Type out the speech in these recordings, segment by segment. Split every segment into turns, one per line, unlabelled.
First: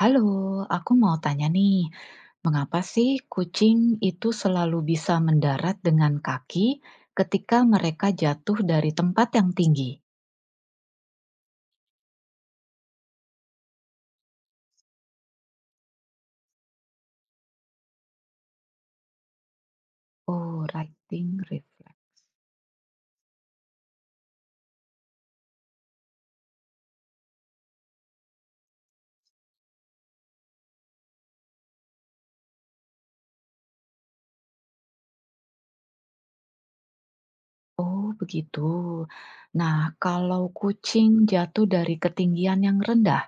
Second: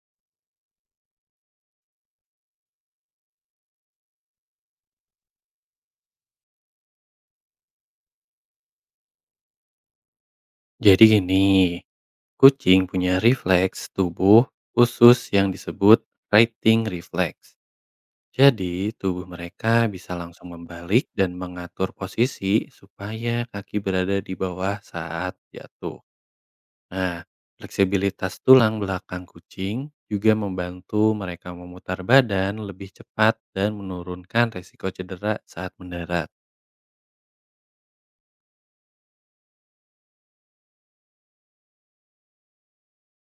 Halo, aku mau tanya nih, mengapa sih kucing itu selalu bisa mendarat dengan kaki ketika mereka jatuh dari tempat yang tinggi?
Jadi gini, kucing punya refleks tubuh khusus yang disebut writing reflex. Jadi, tubuh mereka bisa langsung
Oh,
membalik dan
riding
mengatur
reflex.
posisi supaya kaki berada di bawah saat jatuh. Nah, fleksibilitas tulang belakang kucing juga membantu mereka memutar badan lebih cepat dan menurunkan resiko cedera saat mendarat.
Oh, begitu. Nah, kalau kucing jatuh dari ketinggian yang rendah,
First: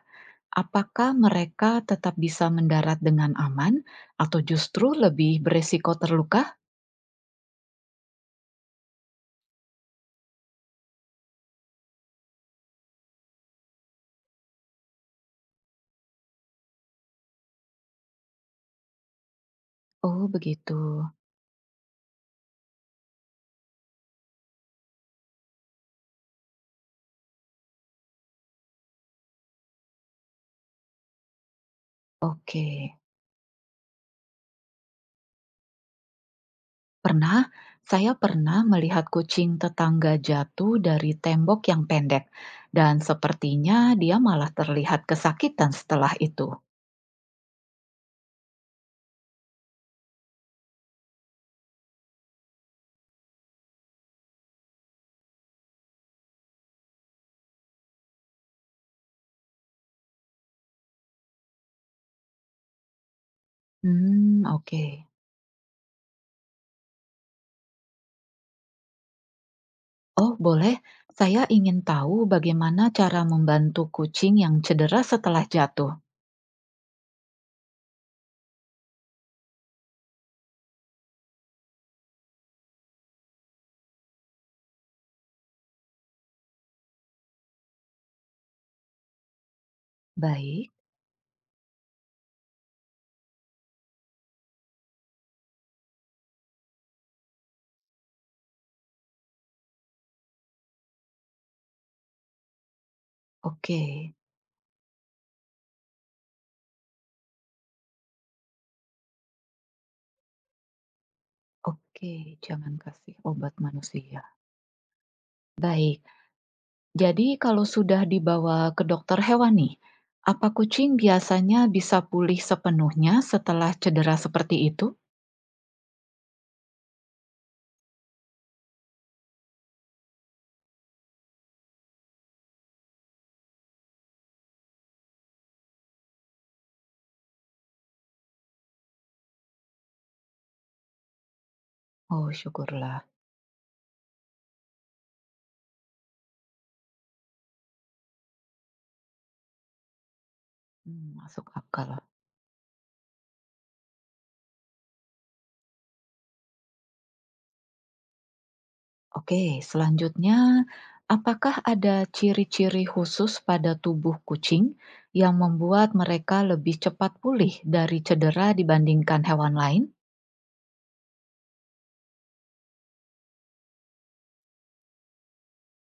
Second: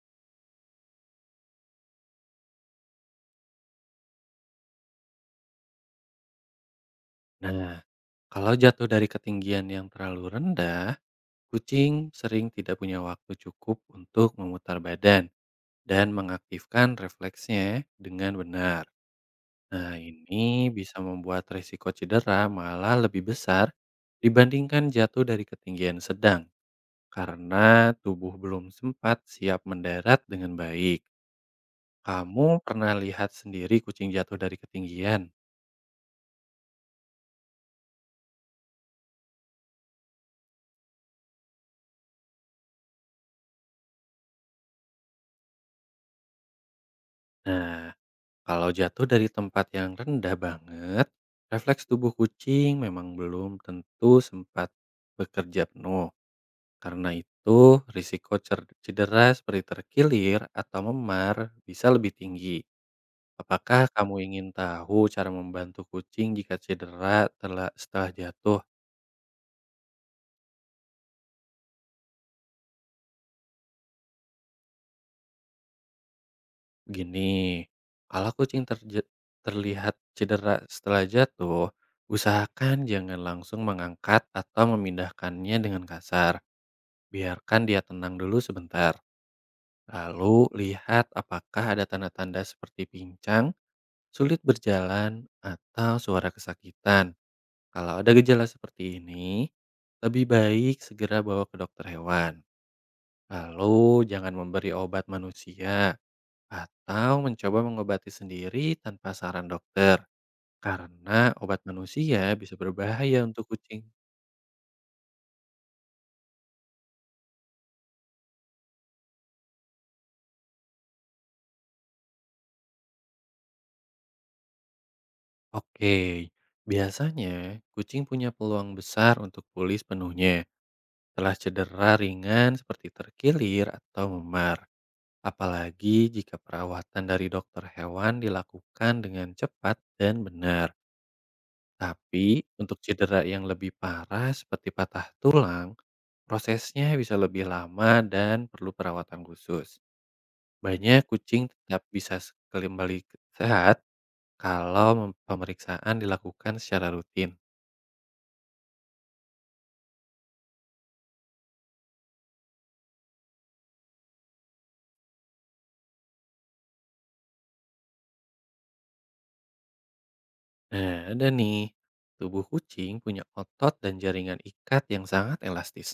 apakah mereka tetap bisa mendarat dengan aman atau justru lebih beresiko terluka?
Nah, kalau jatuh dari ketinggian yang terlalu rendah, kucing sering tidak punya waktu cukup untuk memutar badan dan mengaktifkan refleksnya dengan benar. Nah,
Oh,
ini
begitu.
bisa membuat risiko cedera malah lebih besar dibandingkan jatuh dari ketinggian sedang karena tubuh belum sempat siap mendarat dengan baik. Kamu
Oke.
pernah lihat sendiri kucing jatuh dari ketinggian?
Pernah, saya pernah melihat kucing tetangga jatuh dari tembok yang pendek, dan sepertinya dia malah terlihat kesakitan setelah itu.
Nah, kalau jatuh dari tempat yang rendah banget, refleks tubuh kucing memang belum tentu sempat bekerja penuh. Karena itu, risiko cedera seperti terkilir atau memar bisa lebih tinggi. Apakah kamu
Hmm,
ingin
oke.
tahu cara membantu kucing jika cedera telah setelah jatuh?
Oh, boleh. Saya ingin tahu bagaimana cara membantu kucing yang cedera setelah jatuh.
Gini, kalau kucing terlihat cedera setelah jatuh, usahakan jangan langsung mengangkat atau memindahkannya dengan kasar. Biarkan dia tenang dulu sebentar, lalu
Baik,
lihat apakah ada tanda-tanda seperti pincang, sulit berjalan, atau suara kesakitan. Kalau ada gejala seperti ini, lebih baik segera bawa ke dokter hewan. Lalu
oke.
jangan memberi obat manusia atau mencoba mengobati sendiri tanpa saran dokter, karena obat
Oke,
manusia bisa
jangan kasih
berbahaya untuk
obat
kucing.
manusia. Baik. Jadi kalau sudah dibawa ke dokter hewan nih, apa kucing biasanya bisa pulih sepenuhnya setelah cedera seperti itu?
Oke, biasanya kucing punya peluang besar untuk pulih sepenuhnya setelah cedera ringan seperti terkilir atau memar. Apalagi jika perawatan dari dokter hewan dilakukan dengan cepat dan benar. Tapi
Oh,
untuk
syukurlah.
cedera yang lebih parah seperti patah tulang, prosesnya bisa lebih lama dan perlu perawatan khusus. Banyak
Hmm,
kucing
masuk
tetap
akal.
bisa kembali sehat kalau pemeriksaan dilakukan secara rutin.
Oke, selanjutnya, apakah ada ciri-ciri khusus pada tubuh kucing yang membuat mereka lebih cepat pulih dari cedera dibandingkan hewan lain?
Nah, ada nih, tubuh kucing punya otot dan jaringan ikat yang sangat elastis.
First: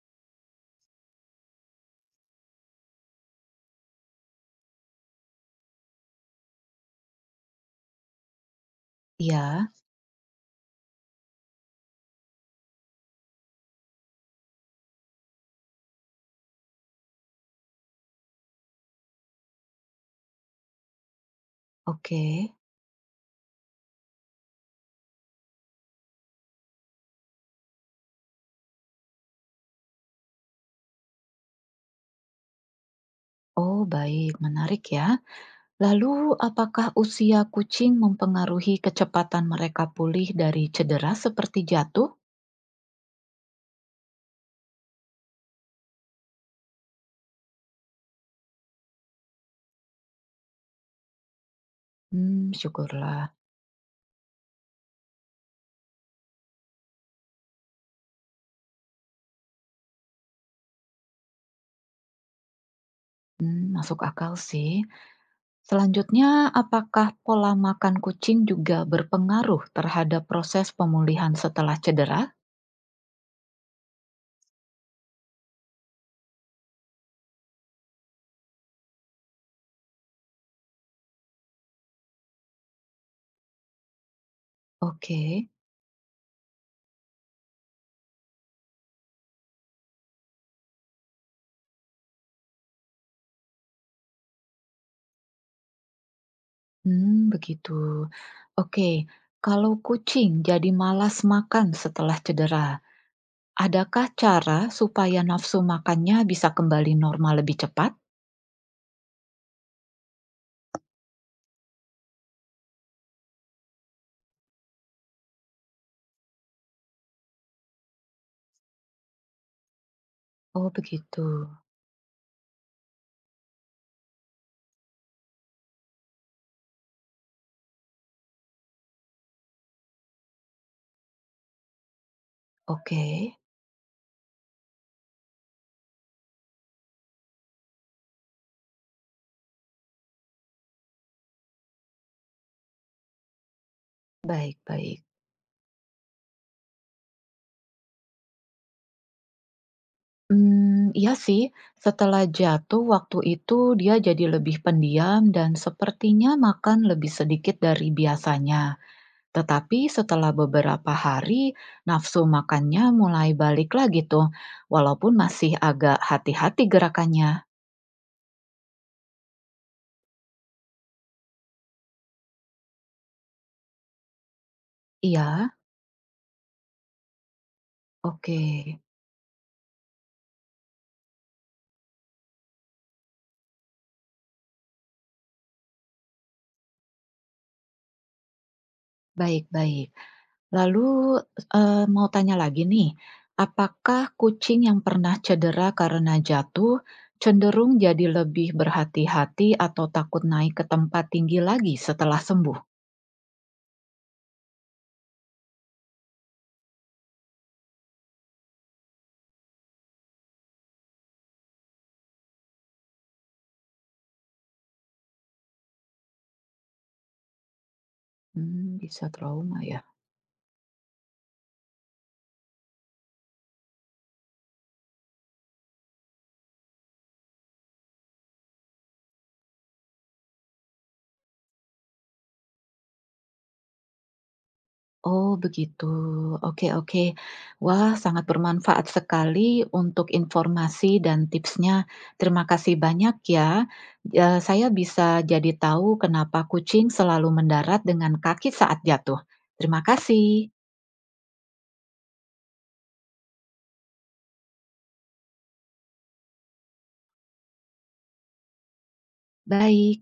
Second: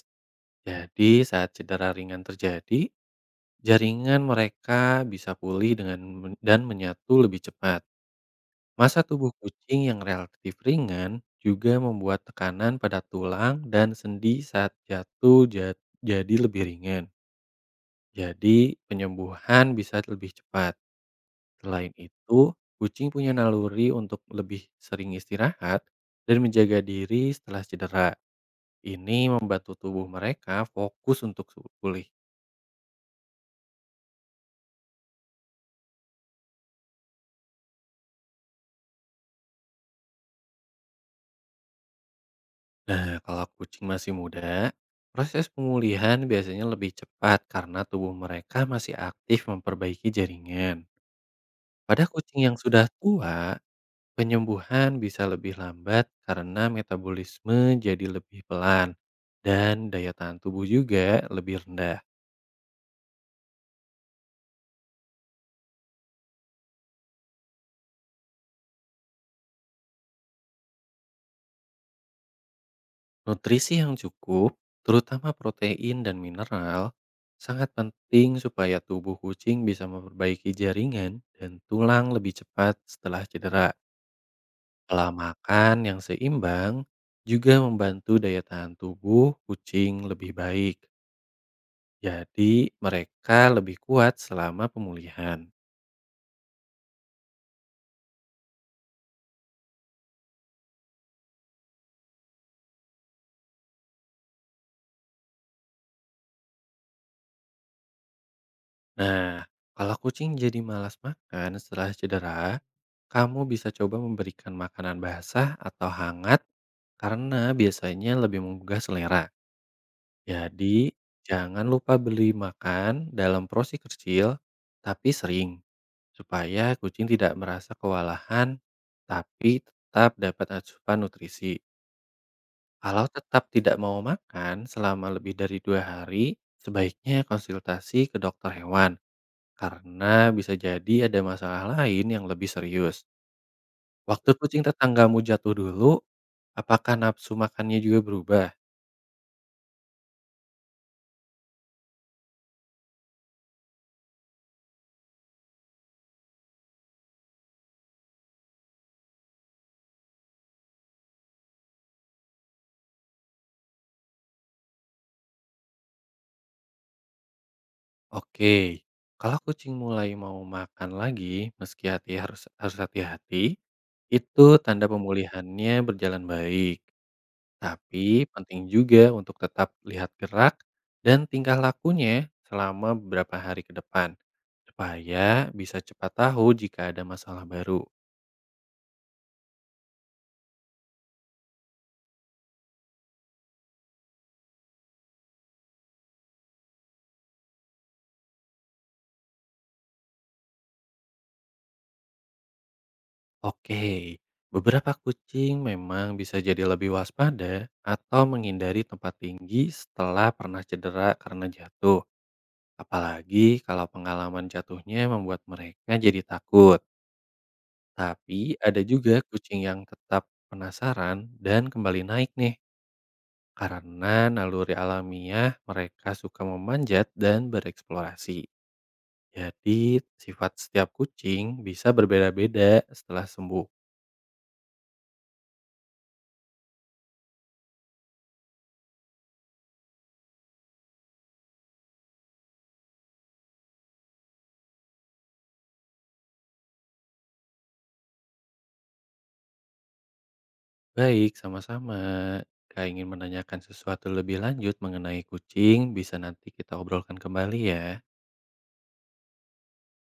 Jadi saat cedera ringan terjadi, jaringan mereka bisa pulih dan menyatu lebih cepat. Masa tubuh
Ya,
kucing yang relatif ringan juga membuat tekanan pada tulang dan sendi saat jatuh jadi lebih ringan. Jadi penyembuhan bisa lebih cepat. Selain
oke.
itu, kucing punya naluri untuk lebih sering istirahat dan menjaga diri setelah cedera. Ini membantu tubuh mereka fokus untuk pulih.
Oh, baik, menarik ya. Lalu, apakah usia kucing mempengaruhi kecepatan mereka pulih dari cedera seperti jatuh?
Nah, kalau kucing masih muda, proses pemulihan biasanya lebih cepat karena tubuh mereka masih aktif memperbaiki jaringan. Pada kucing
Hmm,
yang sudah
syukurlah.
tua, penyembuhan bisa lebih lambat karena metabolisme jadi lebih pelan dan daya tahan tubuh juga lebih rendah.
Hmm, masuk akal sih. Selanjutnya, apakah pola makan kucing juga berpengaruh terhadap proses pemulihan setelah cedera?
Nutrisi yang cukup, terutama protein dan mineral, sangat penting supaya tubuh kucing bisa memperbaiki jaringan dan tulang lebih cepat setelah cedera. Pola
Oke,
makan yang seimbang juga membantu daya tahan tubuh kucing lebih baik. Jadi, mereka lebih kuat selama pemulihan.
hmm, begitu. Oke, kalau kucing jadi malas makan setelah cedera, adakah cara supaya nafsu makannya bisa kembali normal lebih cepat?
Nah, kalau kucing jadi malas makan setelah cedera, kamu bisa coba memberikan makanan basah atau hangat karena biasanya lebih menggugah selera.
Oh,
Jadi,
begitu.
jangan lupa beli makan dalam porsi kecil tapi sering supaya kucing tidak merasa kewalahan, tapi tetap dapat asupan nutrisi.
Oke,
Kalau tetap tidak mau makan selama lebih dari 2 hari, sebaiknya konsultasi ke dokter hewan karena bisa jadi ada masalah lain yang lebih serius. Waktu
baik
kucing
baik.
tetanggamu jatuh dulu, apakah nafsu makannya juga berubah?
Hmm, iya sih, setelah jatuh waktu itu dia jadi lebih pendiam dan sepertinya makan lebih sedikit dari biasanya. Tetapi setelah beberapa hari, nafsu makannya mulai balik lagi tuh, walaupun masih agak hati-hati gerakannya.
Oke, kalau kucing mulai mau makan lagi, meski hati harus harus hati-hati, itu tanda
Iya,
pemulihannya berjalan baik. Tapi
oke.
penting juga untuk tetap lihat gerak dan tingkah lakunya selama beberapa hari ke depan, supaya bisa cepat tahu jika ada masalah baru.
Baik baik. Lalu, mau tanya lagi nih, apakah kucing yang pernah cedera karena jatuh cenderung jadi lebih berhati-hati atau takut naik ke tempat tinggi lagi setelah sembuh?
Oke, beberapa kucing memang bisa jadi lebih waspada atau menghindari tempat tinggi setelah pernah cedera karena jatuh. Apalagi kalau pengalaman jatuhnya membuat mereka jadi takut. Tapi
Mmm,
ada
bisa
juga
trauma
kucing yang
ya.
tetap penasaran dan kembali naik nih, karena naluri alamiah mereka suka memanjat dan bereksplorasi. Jadi sifat setiap kucing bisa berbeda-beda setelah sembuh.
Oh begitu, oke oke. Wah sangat bermanfaat sekali untuk informasi dan tipsnya. Terima kasih banyak ya. Saya bisa jadi tahu kenapa kucing selalu mendarat dengan kaki saat jatuh. Terima kasih,
Baik, sama-sama. Jika ingin menanyakan sesuatu lebih lanjut mengenai kucing, bisa nanti kita obrolkan kembali ya.
baik.